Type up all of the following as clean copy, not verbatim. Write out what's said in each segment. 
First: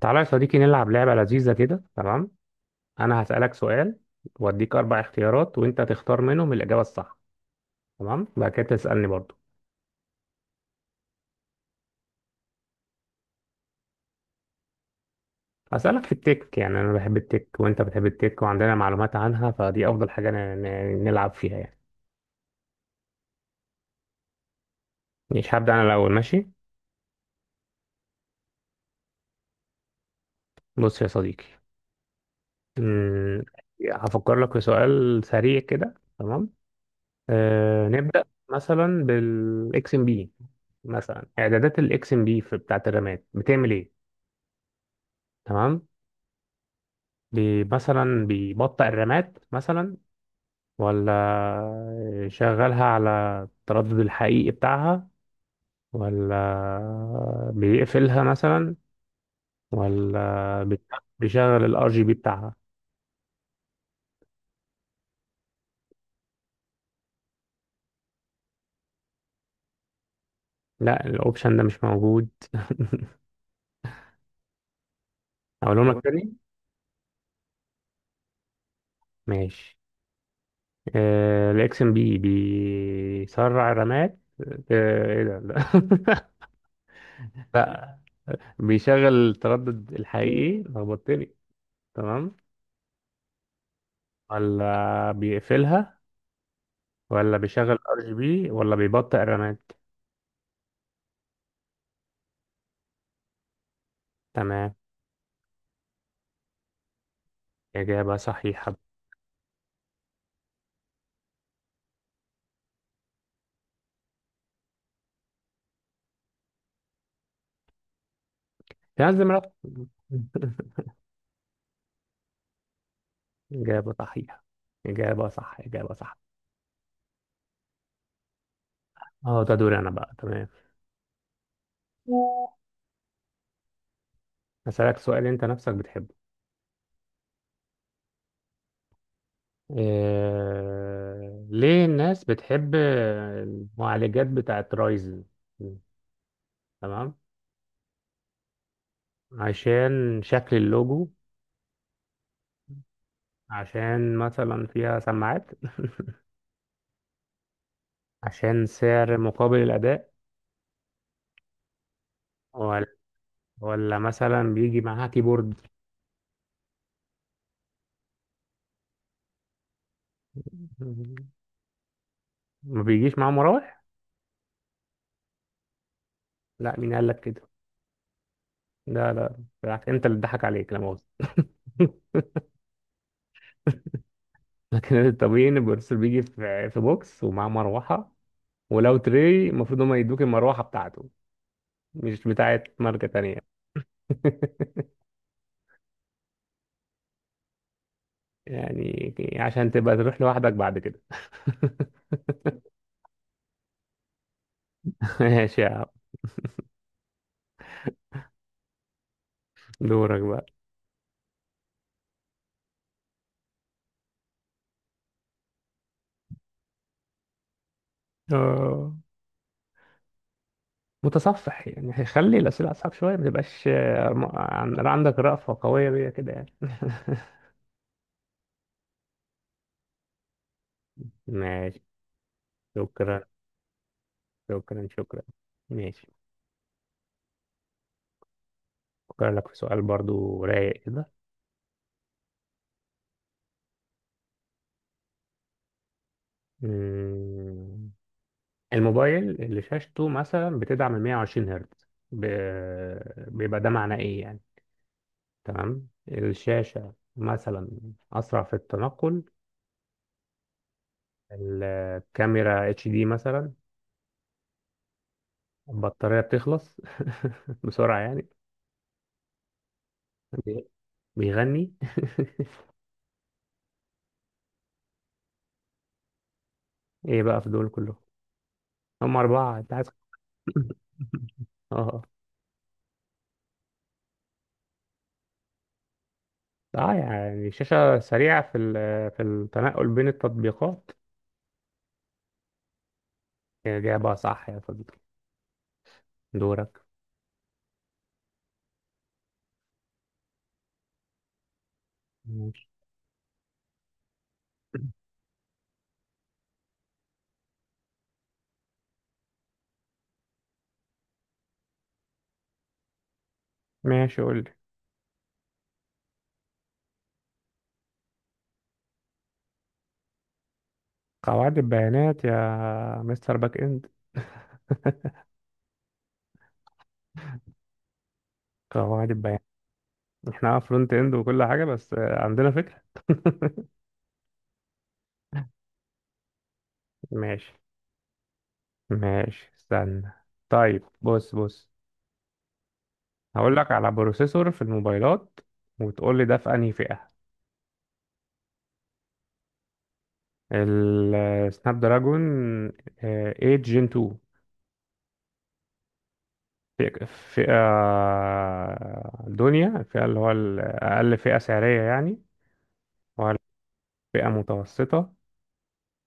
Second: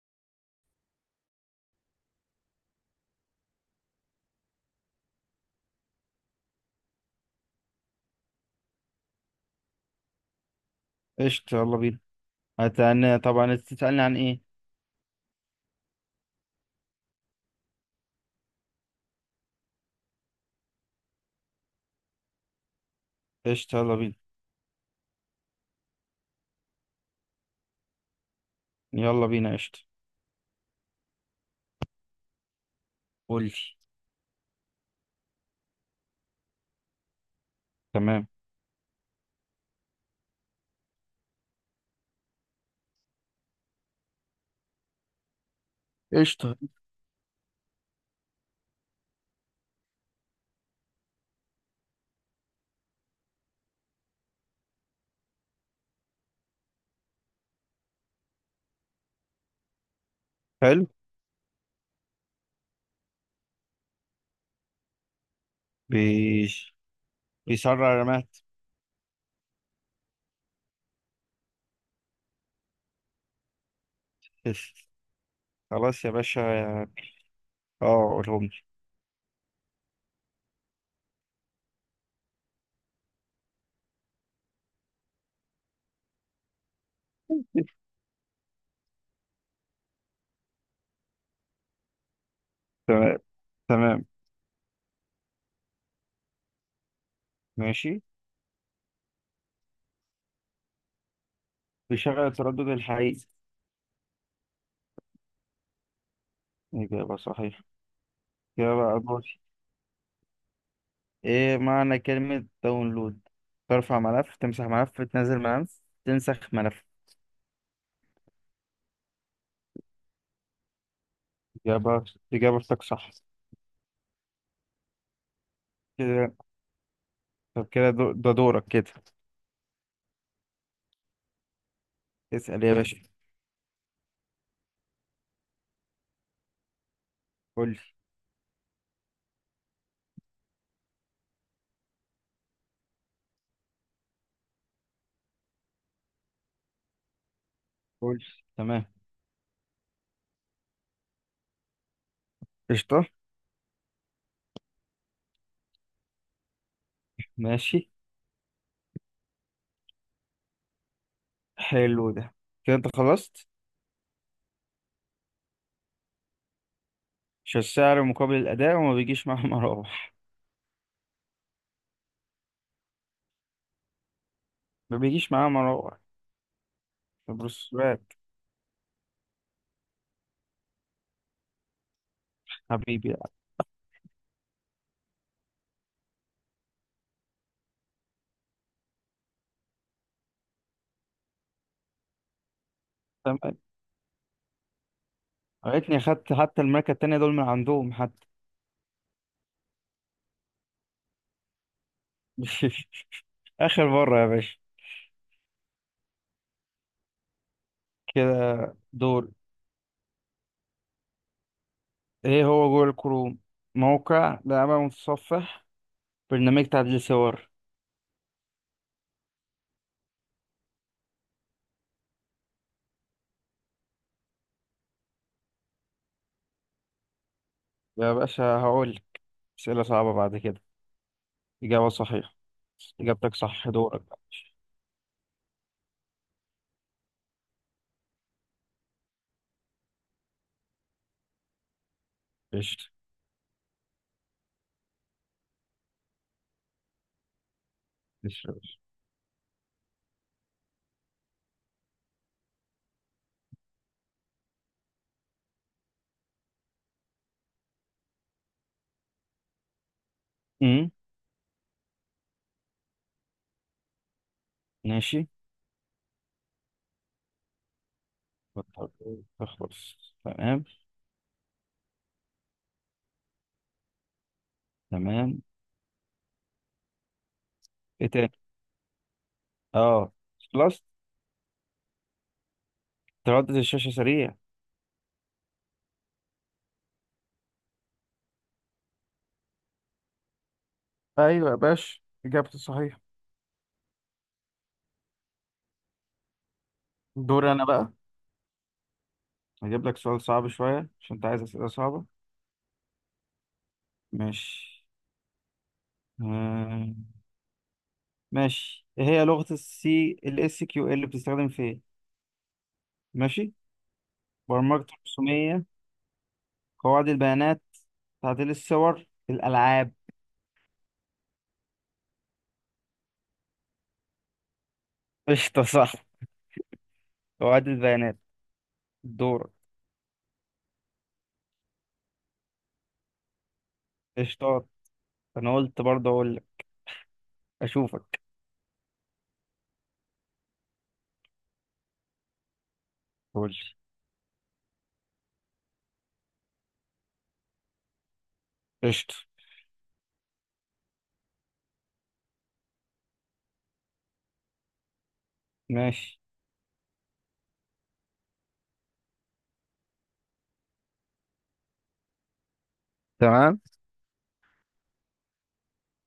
تعالى يا صديقي نلعب لعبة لذيذة كده. تمام، أنا هسألك سؤال وأديك أربع اختيارات وأنت تختار منهم الإجابة الصح. تمام، بعد كده تسألني برضو. قشطة، يلا بينا. هتعني طبعا، انت تسألني عن ايه؟ هسألك في التك، يعني أنا بحب التك وأنت بتحب التك وعندنا معلومات عنها، فدي أفضل حاجة نلعب فيها يعني. قشطة يلا بينا. مش هبدأ أنا الأول؟ ماشي، يلا بينا قشطة. بص يا صديقي. أمم، قولي. هفكر لك في سؤال سريع كده. تمام، أه نبدأ. تمام. مثلا بالإكس إم بي. مثلا إعدادات الإكس إم بي في بتاعة الرامات بتعمل إيه؟ تمام. قشطة. مثلا بيبطئ الرامات مثلا، ولا يشغلها على التردد الحقيقي بتاعها، ولا بيقفلها مثلا، ولا حلو. بيشغل الار جي بي بتاعها. بيش بيسرع رمات. لا، الاوبشن ده مش موجود. بس. اقولهم لك خلاص يا تاني؟ باشا، اه قولهم لي. ماشي. الاكس ام بي بيسرع الرامات. ايه ده، لا. لا، بيشغل التردد الحقيقي، لخبطتني. تمام، تمام. تمام. ولا بيقفلها، ولا بيشغل ار ماشي، جي بي، ولا بيبطئ الرامات. بيشغل التردد الحقيقي. تمام، إجابة صحيحة. إجابة صحيحة. إجابة أدوار. إيه معنى كلمة داونلود؟ ترفع ملف، تمسح ملف، تنزل ملف، تنسخ ملف. في ناس دماغها. إجابة، إجابتك صح. إجابة صحيحة، إجابة صح، إجابة صح. كده طب كده ده دورك كده. اه، ده دوري أنا بقى، تمام. اسأل يا باشا. هسألك سؤال أنت نفسك بتحبه. قول لي. ليه الناس بتحب المعالجات بتاعت رايزن؟ تمام. قول لي. تمام. عشان شكل اللوجو، قشطة. عشان مثلا فيها سماعات، ماشي. عشان سعر مقابل الأداء، حلو ده. كده ولا انت خلصت؟ ولا مثلا بيجي معاها كيبورد؟ مش السعر مقابل الأداء وما بيجيش معاه مراوح؟ ما بيجيش معاه مراوح. ما بيجيش معاه مراوح. لا، مين قال لك كده؟ بروسوات. لا لا، بالعكس، انت اللي اتضحك عليك، لا مؤاخذة. حبيبي. لكن الطبيعي ان البروفيسور بيجي في بوكس ومعاه مروحة. ولو تري، المفروض هما يدوك المروحة بتاعته، مش بتاعت ماركة تانية. تمام. عرفتني أخدت حتى الماركة التانية دول من عندهم حتى. يعني عشان تبقى تروح لوحدك بعد كده. آخر مرة يا باشا. ماشي يا عم، كده. دور. دورك بقى. ايه هو جوجل كروم؟ موقع، لعبة، متصفح، برنامج تعديل صور؟ اه، متصفح، يعني خلي الأسئلة أصعب شوية ما تبقاش، عندك رأفة قوية بيها كده يعني. يا باشا هقول لك أسئلة صعبة بعد كده. ماشي، إجابة صحيحة. شكرا، إجابتك صح، دورك بقى. شكرا، شكرا. ماشي، أفكر لك في سؤال برضو رايق كده. قشطة. أمم، الشغل. الموبايل اللي شاشته مثلا بتدعم ال 120 هرتز، بيبقى ده معناه إيه يعني؟ تمام، الشاشة مثلا أسرع في التنقل، امم. الكاميرا اتش دي مثلا، ماشي. البطارية بتخلص بسرعة يعني، تخلص. تمام. بي- بيغني. تمام. إيه بقى في دول كلهم؟ ايه تاني؟ هم أربعة أنت عايز. اه. خلاص. اه، تردد الشاشة سريع. اه يعني شاشة سريعة في التنقل بين التطبيقات. ايوه يا باشا، اجابتي صحيحه. هي إجابة صح يا صديقي، دورك. دوري انا بقى. هجيب لك سؤال صعب شويه عشان انت عايز اسئله صعبه. ماشي، ماشي. آه، ماشي، ايه هي لغه السي الاس كيو ال؟ اللي بتستخدم في ايه؟ ماشي. ماشي، قول لي. برمجه رسوميه، قواعد البيانات، تعديل الصور، الالعاب؟ قواعد البيانات يا مستر باك إند، قشطة، صح، قواعد البيانات. قواعد البيانات. دورك. احنا اه فرونت إند وكل حاجة، بس عندنا فكرة. قشطات. انا قلت برضه اقول لك. ماشي، اشوفك. ماشي استنى. طيب بص بص، قول هقول لك لي. على بروسيسور في الموبايلات، وتقول لي ده في انهي فئة. قشطه. السناب دراجون 8 جين 2. ماشي. فئة دنيا، الفئة اللي هو الأقل فئة سعرية يعني، ولا تمام. فئة متوسطة،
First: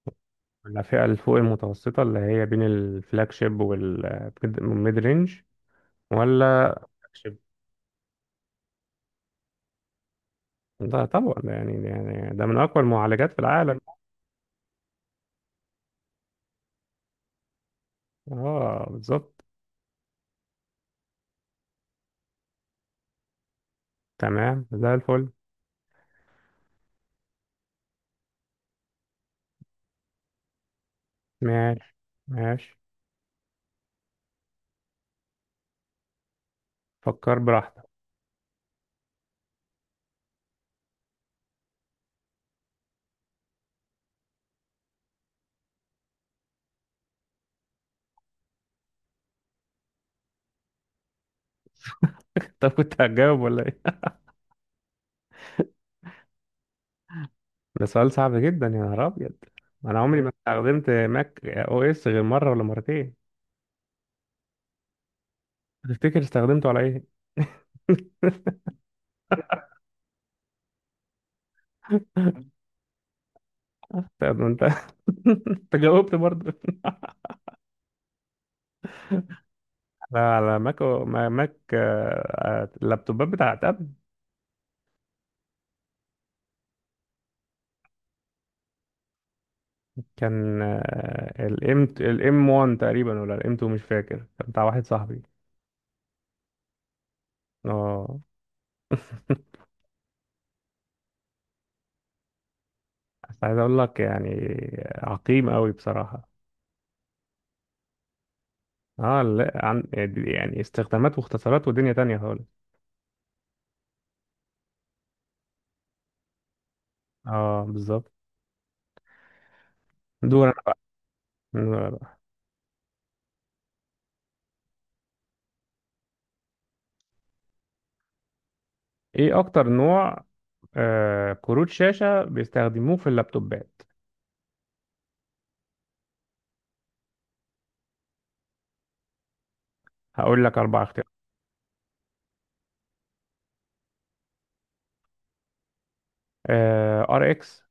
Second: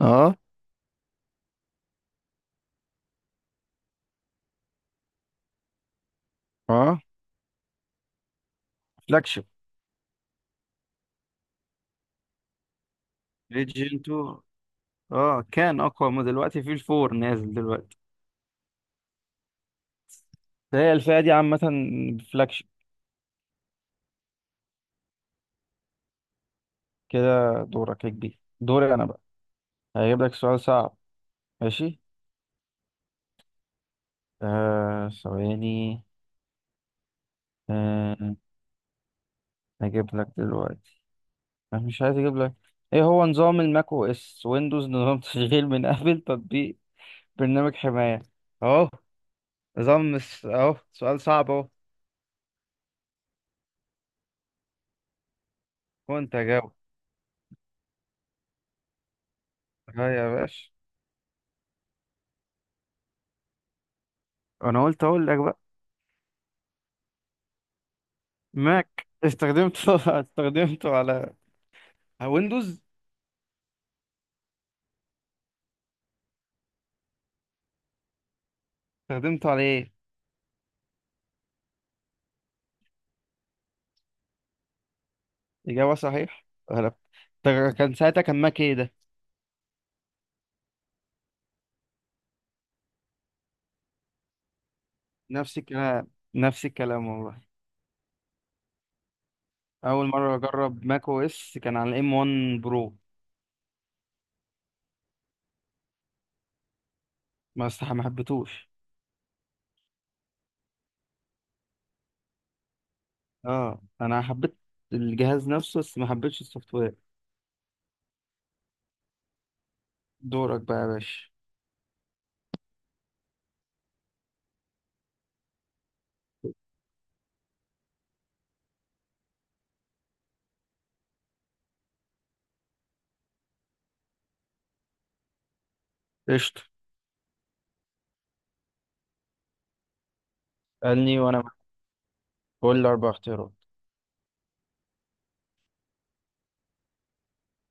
اه. ولا فئة اللي فوق المتوسطة اللي هي بين الفلاج شيب والميد رينج، ولا اه. flagship؟ فلاجشيب. ده طبعا، ده يعني ده من أقوى المعالجات في العالم. ليجن 2. اه، كان اقوى من دلوقتي، في الفور نازل دلوقتي. اه بالظبط، فهي الفئه دي عامه فلاجشيب. تمام، زي الفل. كده. دورك يا كبير. دوري انا بقى. هجيب لك سؤال صعب. ماشي، ماشي. ماشي آه، ثواني. فكر براحتك. آه. هجيب لك دلوقتي. انا مش عايز اجيب لك. ايه هو نظام الماك او اس ويندوز؟ نظام تشغيل من ابل، تطبيق، برنامج حماية؟ اهو، اهو سؤال صعب. طب كنت هتجاوب ولا ايه؟ كنت اجاوب. ده سؤال صعب جدا، يا نهار أبيض. أنا ها عمري ما يا باشا، استخدمت ماك أو إس غير مرة ولا مرتين. انا قلت اقول لك بقى. تفتكر استخدمته على ايه؟ ماك استخدمته استخدمته على ويندوز. انت. انت جاوبت برضه. استخدمته على ايه؟ على ماك ماك، اللابتوبات بتاعت ابل. اجابه صحيح. غلط. طب كان ساعتها كان ماك ايه ده؟ كان الام 1 تقريبا، ولا الام 2، مش فاكر، كان بتاع واحد صاحبي. نفس الكلام. نفس الكلام والله. اه، اول مره اجرب ماك او اس كان على الام 1 برو. بس عايز اقول لك يعني، عقيم قوي بصراحة. ما حبيتهوش. اه لا عن، يعني استخدامات واختصارات ودنيا تانية خالص. اه، انا حبيت الجهاز نفسه بس ما حبيتش السوفت وير. اه بالظبط. دور دورك انا بقى يا باشا. بقى. دور أنا بقى. ايه اكتر نوع كروت شاشة بيستخدموه في اللابتوبات؟ قشطه. هقول لك اربع: قالني وانا بقول لي اربع اختيارات. ار اكس،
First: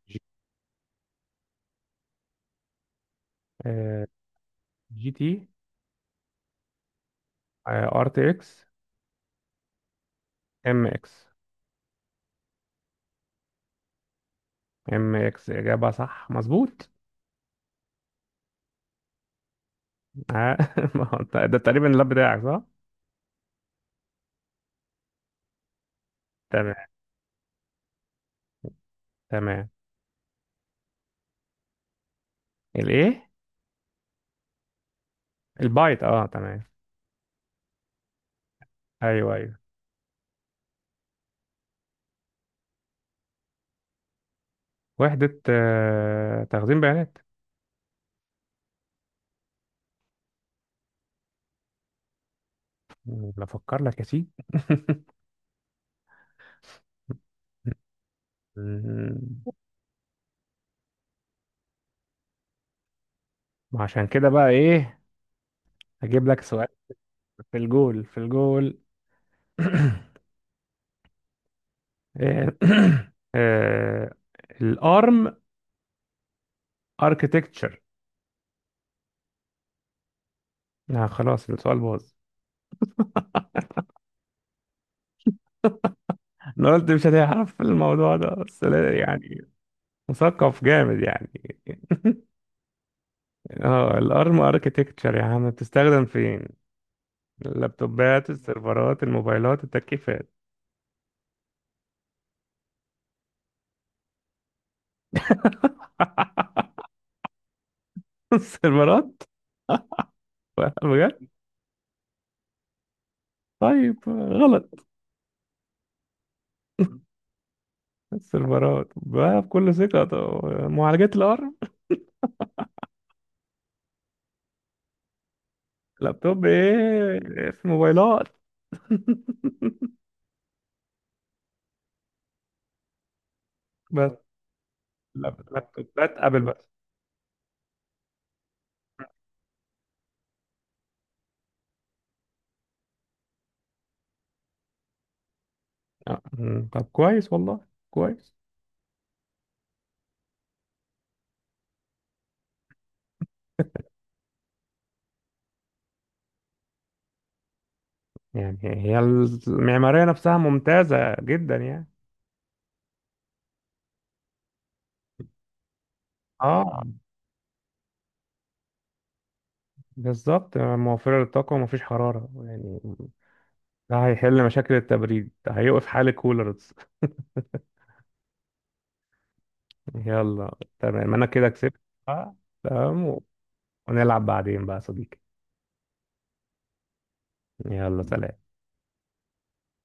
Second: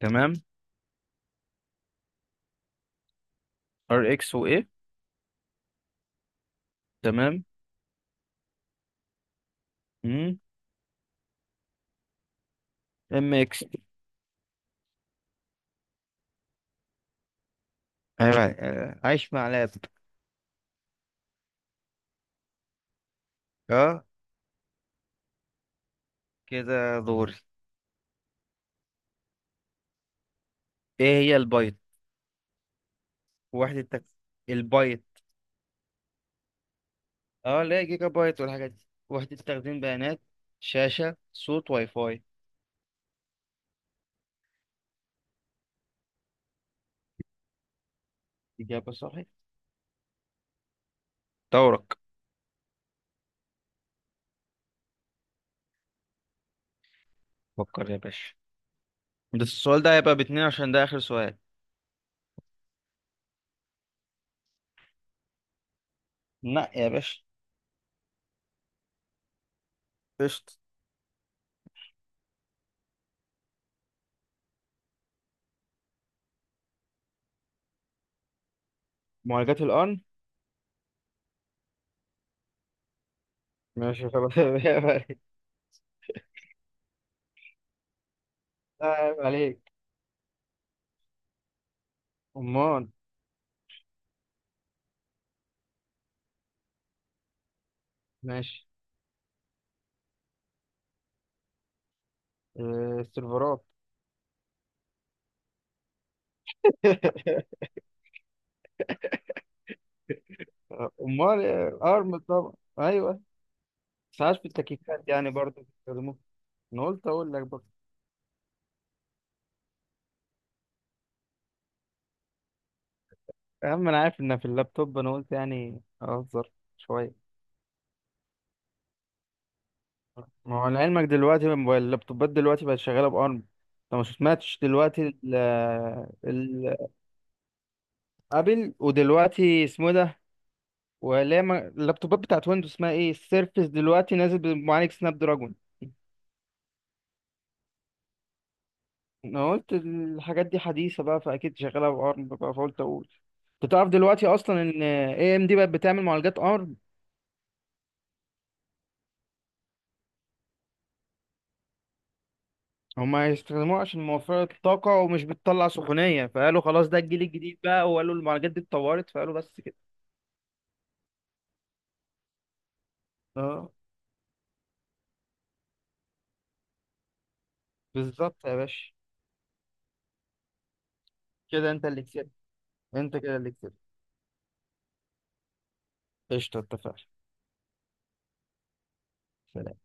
تمام. ار اكس وايه؟ جي تي، تمام. ار تي اكس، ام اكس ام اكس. ام اكس اجابه صح مظبوط. ايوه. عايش مع لاب. آه، ما هو ده تقريبا اللاب بتاعك صح؟ اه. تمام، كده دوري. تمام. ايه هي البايت؟ الايه؟ وحدة تك... البايت البايت؟ اه تمام. اه، لا جيجا بايت والحاجات دي، ايوه، وحدة ايوه، تخزين بيانات؟ شاشة، صوت، واي فاي؟ وحده تخزين بيانات. إجابة صحيح. دورك. بفكر لك يا سيدي. فكر يا باشا. ده مم. السؤال ده هيبقى باتنين عشان ده آخر سؤال. ما عشان كده بقى ايه. هجيب لك سؤال لا يا باشا. في الجول. قشطة. إيه، آه، الارم اركتكتشر. معالجات الآن. آه خلاص، السؤال باظ. ماشي خلاص. عيب عليك. انا قلت مش هتعرف في الموضوع ده، بس لا، عيب يعني عليك. مثقف جامد يعني. أمال. اه، الارم اركتكتشر يا عم بتستخدم فين؟ اللابتوبات، ماشي. السيرفرات، الموبايلات، التكييفات. آه، السيرفرات. السيرفرات، بجد. أمال آه، أرم طبعا. أيوه. طيب، ساعات في غلط. التكييفات يعني برضه بيستخدموه. انا قلت اقول لك برضه. السيرفرات بقى بكل ثقة، طب معالجات الارم. يا عم انا عارف ان في اللابتوب، انا قلت يعني لابتوب اهزر شويه. ايه؟ في موبايلات. ما هو لعلمك دلوقتي اللابتوبات دلوقتي بقت شغاله بارم، انت ما بس سمعتش دلوقتي لابتوبات ابل بس. ال- ابل؟ ودلوقتي اسمه إيه ده؟ ولا ما- اللابتوبات بتاعت ويندوز اسمها ايه السيرفس، دلوقتي نازل بمعالج سناب دراجون. آه، طب كويس والله، كويس. انا قلت الحاجات دي حديثه بقى فاكيد شغاله بارم بقى، فقلت اقول. انت تعرف دلوقتي اصلا ان اي ام دي بقت بتعمل معالجات ARM؟ يعني هي المعمارية نفسها ممتازة جدا يعني. هما يستخدموها عشان موفرة الطاقة ومش بتطلع سخونية، فقالوا اه خلاص ده الجيل الجديد بقى، وقالوا المعالجات دي اتطورت، فقالوا بس كده. بالظبط، موفرة للطاقة ومفيش حرارة يعني. اه ده هيحل مشاكل التبريد، ده هيوقف حال الكولرز. بالظبط يا باشا. يلا تمام، انا كده كده كسبت. انت اللي كسبت. آه، انت تمام، كده اللي كسبت. ونلعب بعدين بقى يا صديقي، قشطة، اتفقنا. يلا سلام. سلام.